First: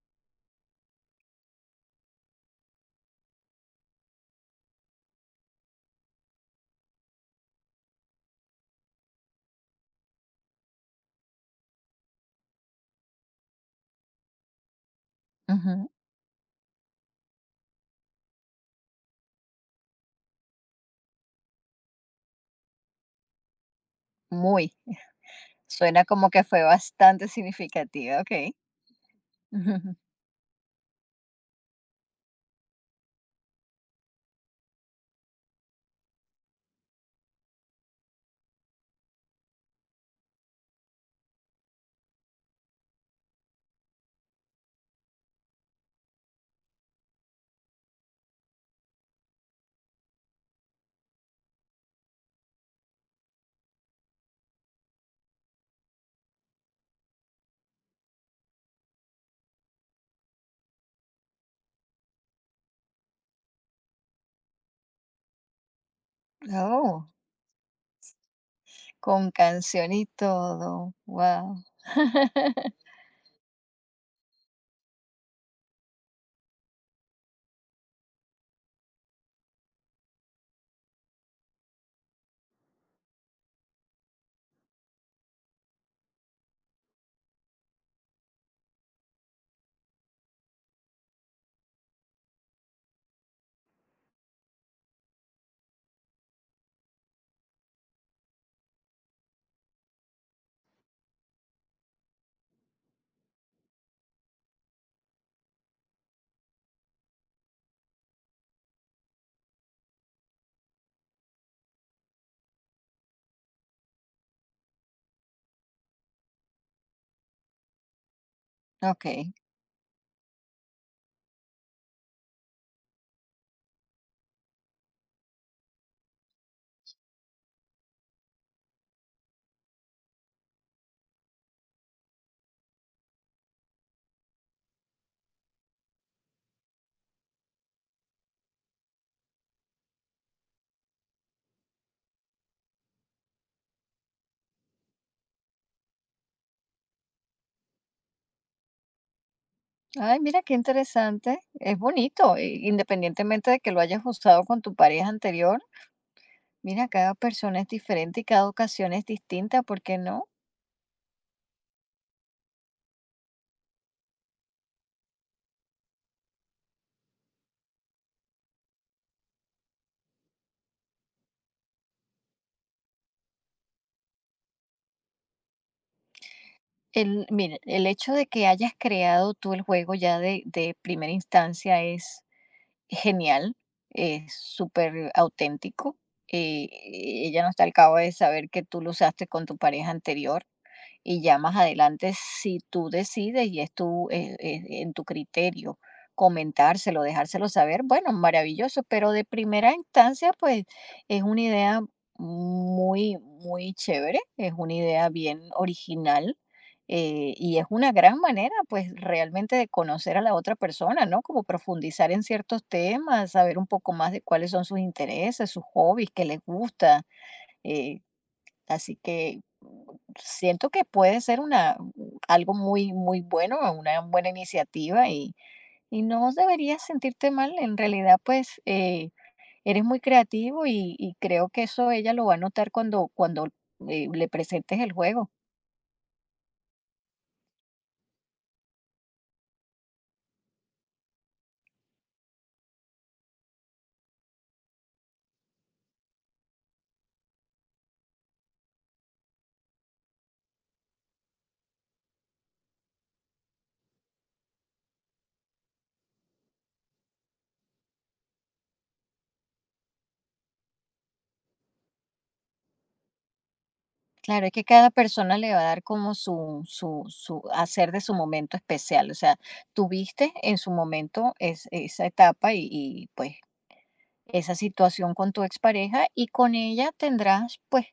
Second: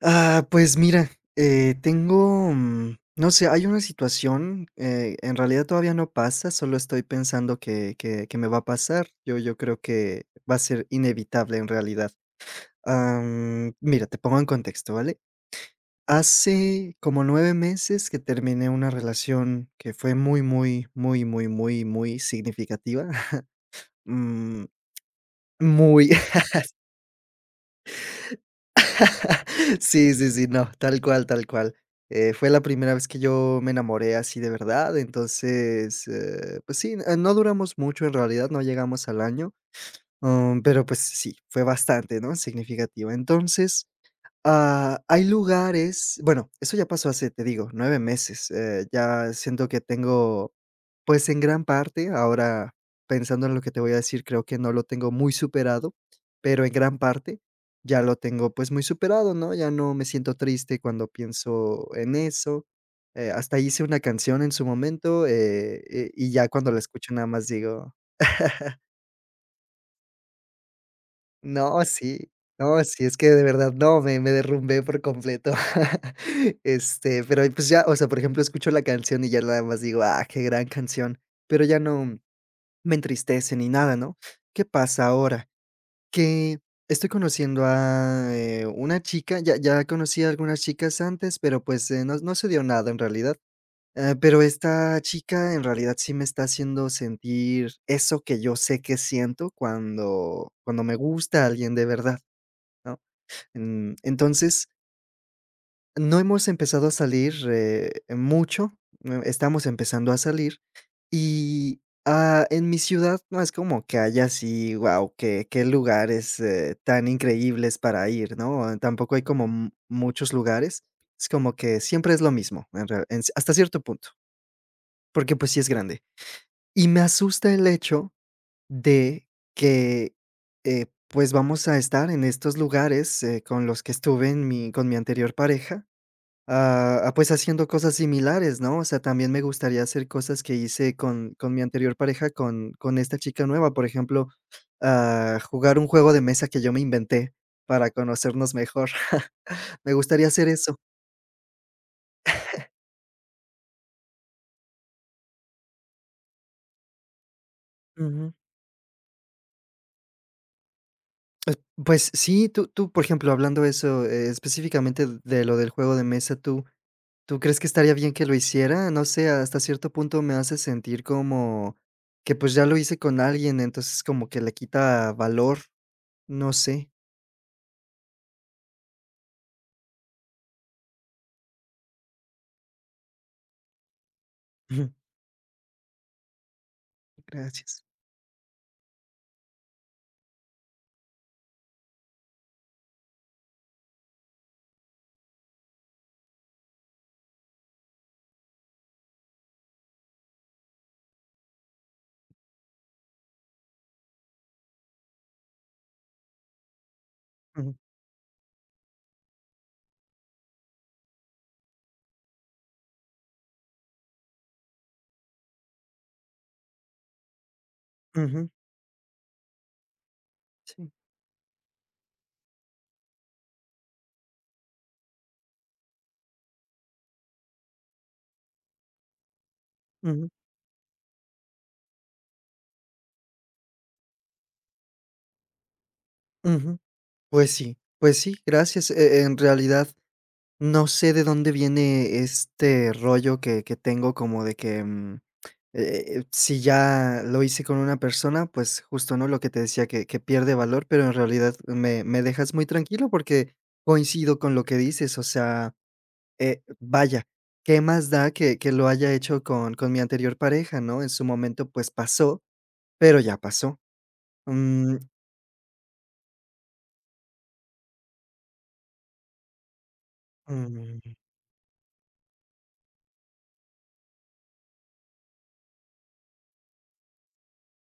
Ah, pues mira, tengo, no sé, hay una situación, en realidad todavía no pasa, solo estoy pensando que me va a pasar. Yo creo que va a ser inevitable en realidad. Mira, te pongo en contexto, ¿vale? Ujú, Hace como 9 meses que terminé una relación que fue muy, muy, muy, muy, muy, muy significativa. Mm, muy. Suena muy. como que fue bastante significativa, okey. Sí, sí, sí, no, tal cual, tal cual. Fue la primera vez que yo me enamoré así de verdad. Entonces, pues sí, no duramos mucho en realidad, no llegamos al año, pero pues sí, fue bastante, ¿no? Significativa. Entonces, Ah, hay lugares bueno, eso ya pasó hace, te digo, 9 meses, ya siento que tengo, pues, en gran parte, ahora pensando en lo que te voy a decir, creo que no lo tengo muy superado, pero en gran parte ya lo tengo, pues, muy superado, ¿no? Ya no me siento triste cuando pienso en eso, hasta hice una canción en su momento, y ya cuando la Oh, escucho nada más digo con canción y todo, wow. No, sí. No, sí, es que de verdad, no, me derrumbé por completo. Este, pero, pues, ya, o sea, por ejemplo, escucho la canción y ya nada más digo: "Ah, qué gran canción", pero ya no me entristece ni nada, ¿no? ¿Qué pasa ahora? Que estoy conociendo a, una chica. Ya conocí a algunas chicas antes, pero, pues, no se dio nada en realidad, pero esta chica en realidad sí me está haciendo sentir eso que yo sé que siento cuando me gusta alguien de verdad. ¿No? Entonces, no hemos empezado a salir, mucho, estamos empezando a salir y, ah, en mi ciudad no es como que haya así, wow, qué lugares, tan increíbles para ir, ¿no? Tampoco hay Okey. como m muchos lugares, es como que siempre es lo mismo, en real en hasta cierto punto, porque, pues, sí es grande. Y me asusta el hecho de que, pues, vamos a estar en estos lugares, con los que estuve en mi con mi anterior pareja, pues, haciendo cosas similares, ¿no? O sea, también me gustaría hacer cosas que hice con mi anterior pareja, con esta chica nueva, por ejemplo, jugar un juego de mesa que yo me inventé para conocernos mejor. Me Ay, gustaría mira hacer qué eso. interesante. Es bonito, i independientemente de que lo hayas usado con tu pareja anterior. Mira, cada persona es diferente y Ujú. cada ocasión es distinta, ¿por qué no? Eh, pues sí, tú, por ejemplo, hablando eso, específicamente de lo del juego de mesa, ¿Tú crees que estaría bien que lo hiciera? No sé, hasta cierto punto me hace sentir como que, pues, ya lo hice con alguien, entonces como que le quita valor, no sé. El mira, el hecho de que hayas creado tú el juego ya de primera instancia es genial, Ujú, súper auténtico. Eh, ella no está al gracias. cabo de saber que tú lo usaste con tu pareja anterior, y ya más adelante, si tú decides y es tu, en tu criterio comentárselo, dejárselo saber, bueno, maravilloso, pero de primera instancia, pues es una idea muy, muy chévere, es una idea bien original, y es Ujú, una gran manera, pues realmente de conocer a la otra persona, ¿no? Como profundizar en ciertos temas, saber un poco más de cuáles son sus intereses, sus hobbies, qué les gusta. Eh, ujú, Así que siento que sí, puede ser una, algo muy, muy bueno, una buena iniciativa, y no deberías sentirte mal. En realidad, pues, eres muy ujú, creativo y creo que eso ella lo va a notar cuando le presentes el juego. ujú. Pues sí, gracias. En realidad, no sé de dónde viene este rollo que tengo como de que, si ya lo hice con una persona, pues justo, ¿no? Lo que te decía que pierde valor, pero en realidad me dejas muy tranquilo porque coincido con lo que dices, o sea, vaya, ¿qué más da que lo haya hecho con mi anterior pareja, no? En su momento, pues pasó, pero ya pasó. Claro, es que cada Mm, persona le va a dar como su hacer de su momento especial. O sea, tuviste en su mm, momento es esa etapa y, pues, esa situación con tu expareja, y con ella tendrás pues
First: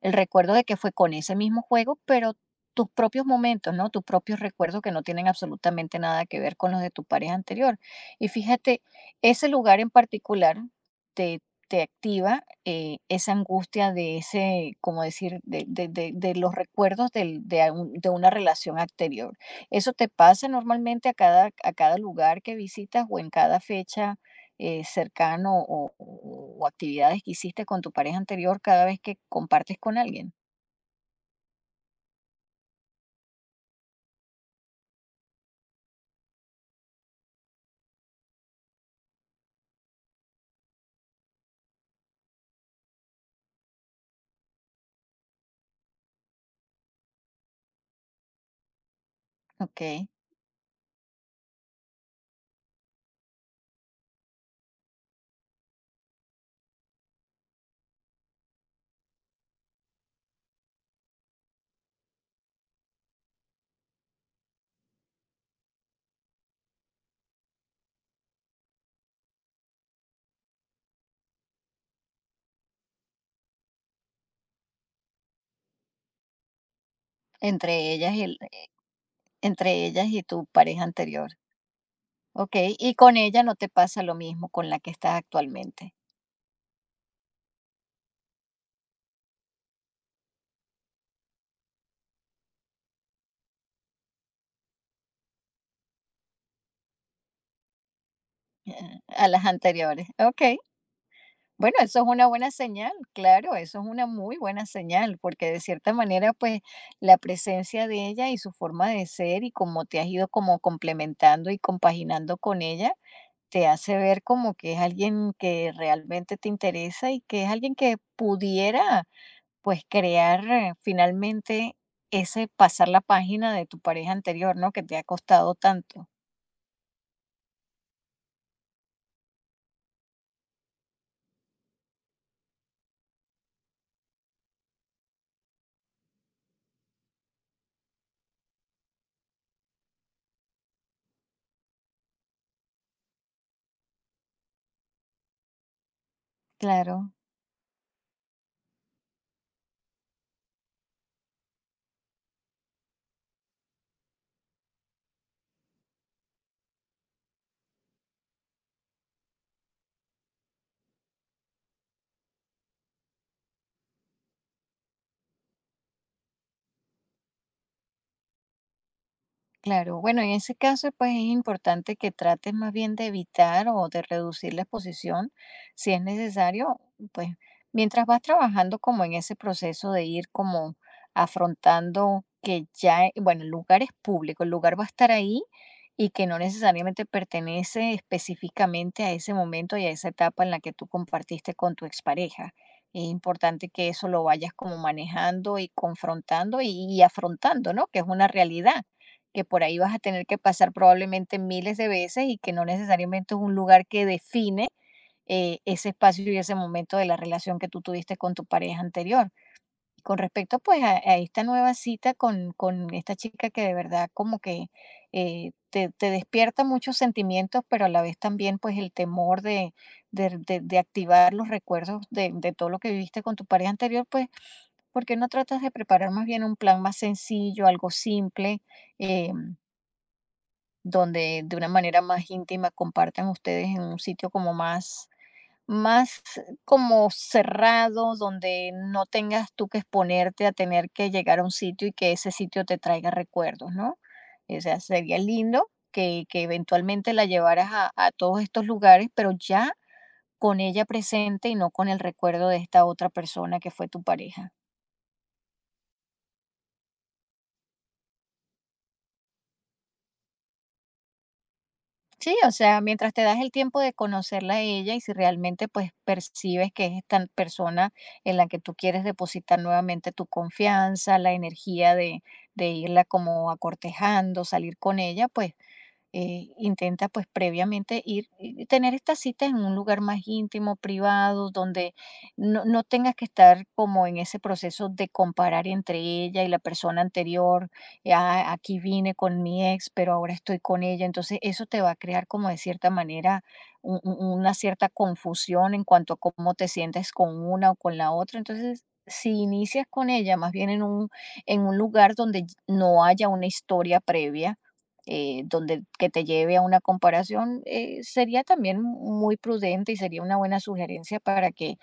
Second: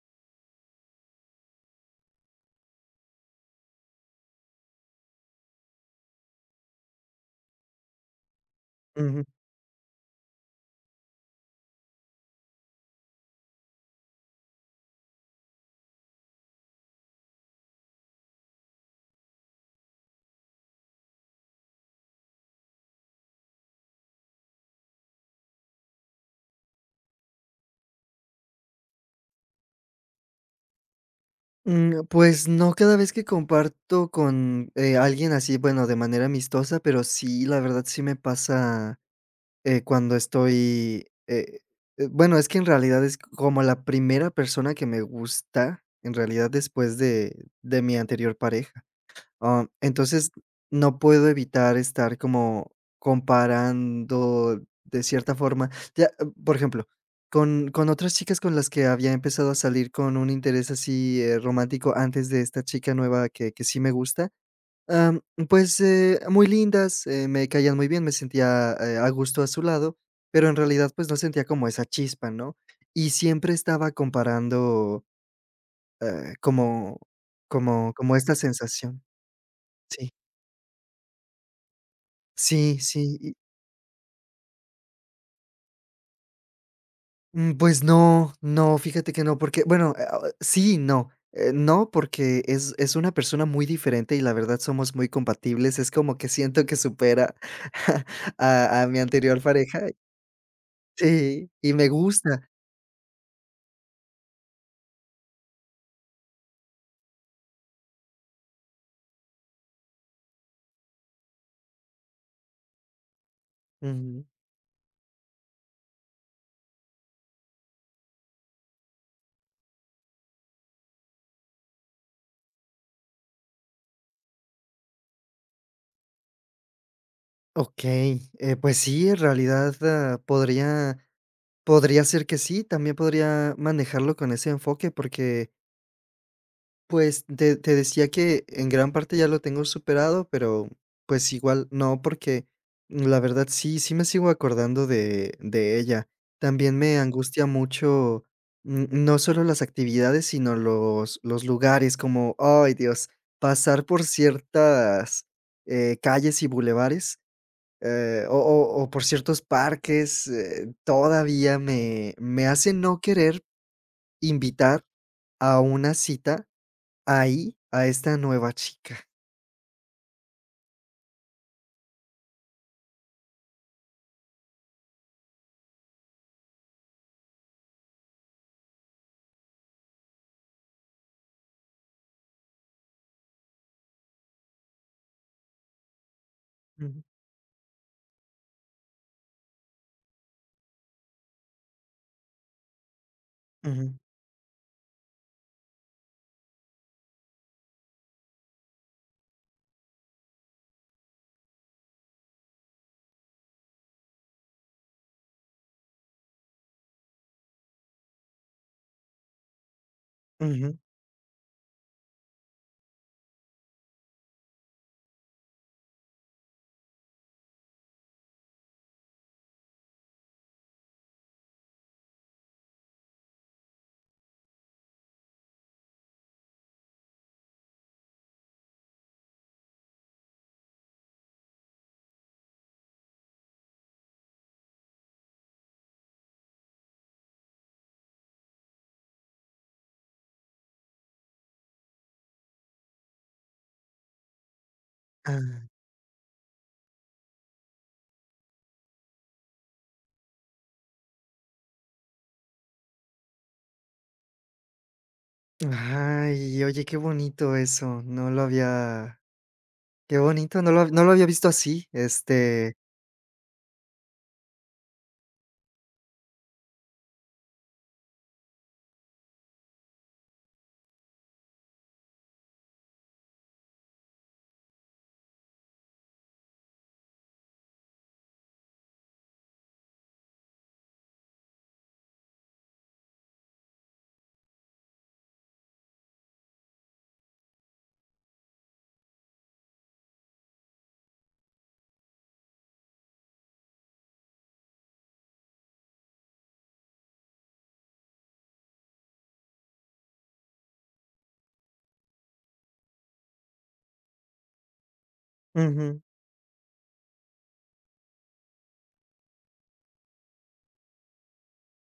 el recuerdo de que fue con ese mismo juego, pero tus propios momentos, ¿no? Tus propios recuerdos que no tienen absolutamente nada que ver con los de tu pareja anterior. Y fíjate, ujú. ese lugar en particular te, te activa, esa angustia de ese, como decir, de los recuerdos de, de una relación anterior. ¿Eso te pasa normalmente a cada lugar que visitas o en cada fecha cercano, o, o actividades que hiciste con tu pareja anterior cada vez que compartes con alguien? Pues no cada vez que comparto con, alguien así, bueno, de manera amistosa, pero sí, la verdad sí me pasa. Cuando estoy, bueno, es que en realidad es como la primera persona que me gusta, en realidad, después de mi anterior pareja, ah, ¿Ok? entonces, no puedo evitar estar como comparando de cierta forma, ya, por ejemplo, con otras chicas con las que había empezado a salir con un interés así, romántico antes de esta chica nueva que sí me gusta. Am, pues, muy lindas, me caían muy bien, me sentía, a gusto a su lado, pero en realidad, pues, no sentía como esa chispa, ¿no? Y siempre estaba comparando, eh, como Entre como ellas como y esta el, sensación. entre ellas Sí. y tu pareja anterior, ¿ok? Sí, Y con sí, y ella no te pasa lo mismo con la que estás actualmente, pues no, no, fíjate que no, porque, bueno, ah, sí y no. No, porque es una persona muy diferente y la verdad somos muy compatibles, es como que siento que supera a eh, mi a anterior las pareja. anteriores, ¿ok? Sí, y Bueno, me eso es una gusta. buena señal, claro, eso es una muy buena señal, porque de cierta manera, pues, la presencia de ella y su forma de ser y cómo te has ido como complementando y compaginando con ella, te hace ver Ujú. como que es alguien que realmente te interesa y que es alguien que pudiera, pues, crear finalmente ese pasar la página de tu pareja anterior, ¿no? Que te ha costado tanto. Okey, pues sí, en realidad, ah, podría ser que sí, también podría manejarlo con ese enfoque, porque, pues, te decía que en gran parte ya lo tengo superado, pero, pues, igual no, porque la verdad sí me sigo acordando de ella. También me Claro. angustia mucho, no solo las actividades, sino los lugares, como, ay, Dios, pasar por ciertas, calles y bulevares. O por ciertos parques, todavía me hace no querer invitar a una cita ahí, a esta nueva chica. Claro, bueno, en ese caso, pues es importante que trates más bien de evitar o de reducir la exposición si es necesario, pues mientras vas trabajando como en ese proceso de ir como afrontando que ya, bueno, el lugar es público, el lugar va a estar ahí y que no Ujú, necesariamente pertenece específicamente a ese momento y a esa etapa en la que tú compartiste con tu expareja. Es importante que ujú, eso lo vayas como manejando y confrontando y afrontando, ¿no? Que es una realidad que por ahí vas a tener que pasar probablemente miles de veces, y que no necesariamente es un lugar que define ese espacio y ese momento de la relación que tú tuviste con tu pareja anterior. Y con respecto ujú. pues a esta nueva cita con esta chica, que de verdad como que te, te despierta muchos sentimientos, pero a la vez también pues el temor de de activar los recuerdos de todo lo que viviste con tu pareja anterior, pues ¿por qué no tratas de preparar más bien un plan más sencillo, algo simple? Eh, donde de una manera más íntima compartan ustedes en un sitio como más, más como cerrado, donde no tengas tú que exponerte a tener que llegar a un sitio y que ese sitio te traiga recuerdos, ¿no? O sea, sería Ah, lindo que eventualmente la llevaras a todos estos lugares, pero ya con ella presente y no con el recuerdo de esta otra persona que fue tu pareja. ay, oye, qué bonito eso, no lo había qué bonito, no lo había visto así, Sí, o este, sea, mientras te das el tiempo de conocerla a ella, y si realmente pues percibes que es esta persona en la que tú quieres depositar nuevamente tu confianza, la energía de irla como acortejando, salir con ella, pues intenta pues previamente ir y tener estas citas en un lugar más íntimo, privado, donde no no tengas que estar como en ese proceso de comparar entre ella y la persona anterior. Eh, "Ah, aquí vine con mi ex, pero ahora estoy con ella", entonces eso te va a crear como de cierta manera una cierta confusión en cuanto a cómo te sientes con una o con la otra. Entonces, si inicias con ella más bien en un en un lugar donde no haya una historia previa, donde ujú, que te lleve a una comparación, sería también muy prudente y sería una buena sugerencia para que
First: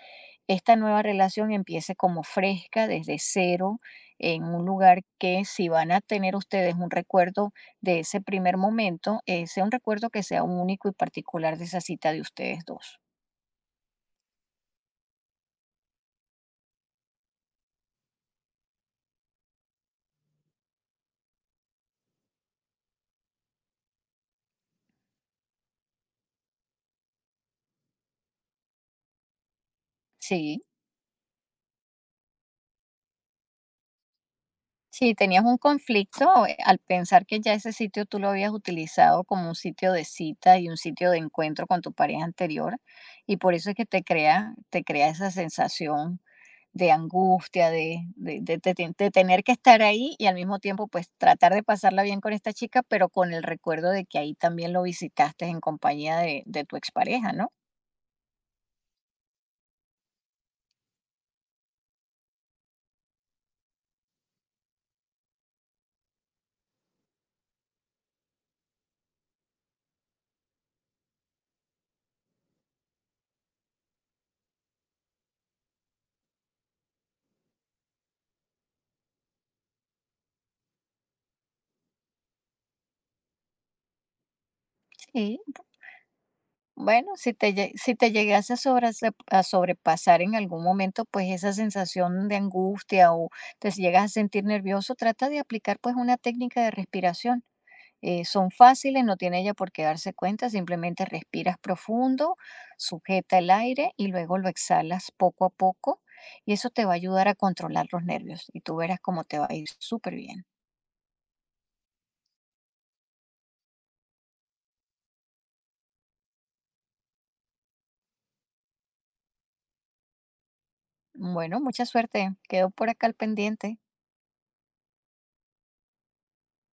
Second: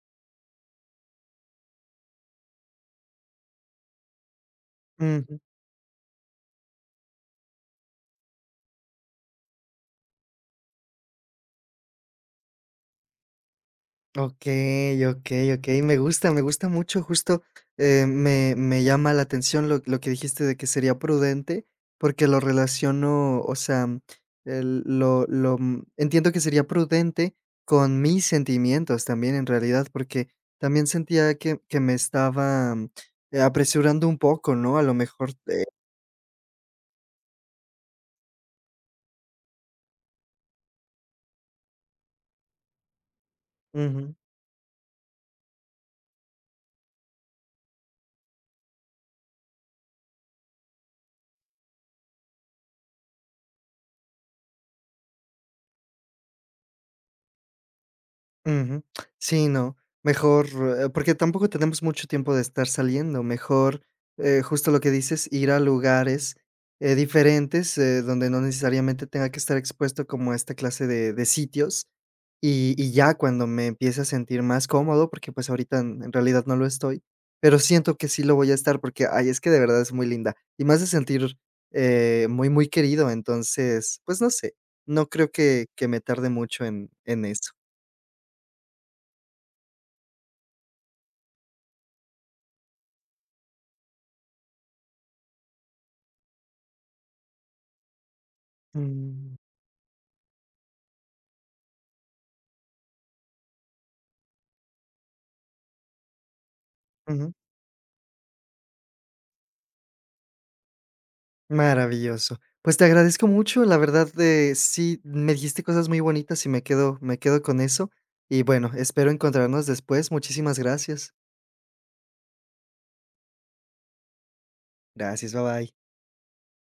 esta nueva relación empiece como fresca, desde cero, en un lugar ujú. que si van a tener ustedes un recuerdo de ese primer momento, sea un recuerdo que sea único y particular de esa cita de ustedes dos. Okey, okey, okey. Me gusta mucho, justo, me llama la atención lo que dijiste de que sería prudente, porque lo relaciono, o sea, el lo, mm, entiendo que sería prudente con mis sentimientos también, en realidad, porque Sí. también sentía que me estaba, apresurando un poco, ¿no? A lo Sí, mejor, tenías un conflicto al pensar que ya ese sitio tú lo habías utilizado como un sitio de cita y un sitio de encuentro con tu pareja anterior, y por eso es que te crea esa sensación de angustia, de tener que estar ahí y al mismo tiempo pues tratar de pasarla bien con esta chica, pero con el recuerdo de que ahí también lo visitaste en compañía de tu expareja, ¿no? ujú. Sí, no, mejor, porque tampoco tenemos mucho tiempo de estar saliendo, mejor, justo lo que dices, ir a lugares, diferentes, donde no necesariamente tenga que estar expuesto como a esta clase de sitios, y ya cuando me empiece a sentir más cómodo, porque, pues, ahorita en realidad no lo estoy, pero siento que sí lo voy a estar porque, ay, es que de verdad es muy linda y me hace sentir, muy, muy querido, entonces, pues, no sé, no creo Sí. que me tarde mucho en Bueno, en eso. Si te llegase a a sobrepasar en algún momento, pues esa sensación de angustia, o te si llegas a sentir nervioso, trata de aplicar pues una técnica de respiración. Son fáciles, no Mm, tiene ella por qué darse cuenta, simplemente respiras profundo, sujeta el aire y luego lo exhalas poco a poco, y eso te va a ayudar ujú, a controlar los nervios y tú verás cómo te va a ir súper bien. maravilloso. Pues te agradezco mucho, la verdad, sí, me dijiste cosas muy bonitas y me quedo con eso. Y bueno, espero encontrarnos después. Muchísimas gracias. Bueno, mucha suerte, quedo por acá al pendiente. Gracias, bye bye.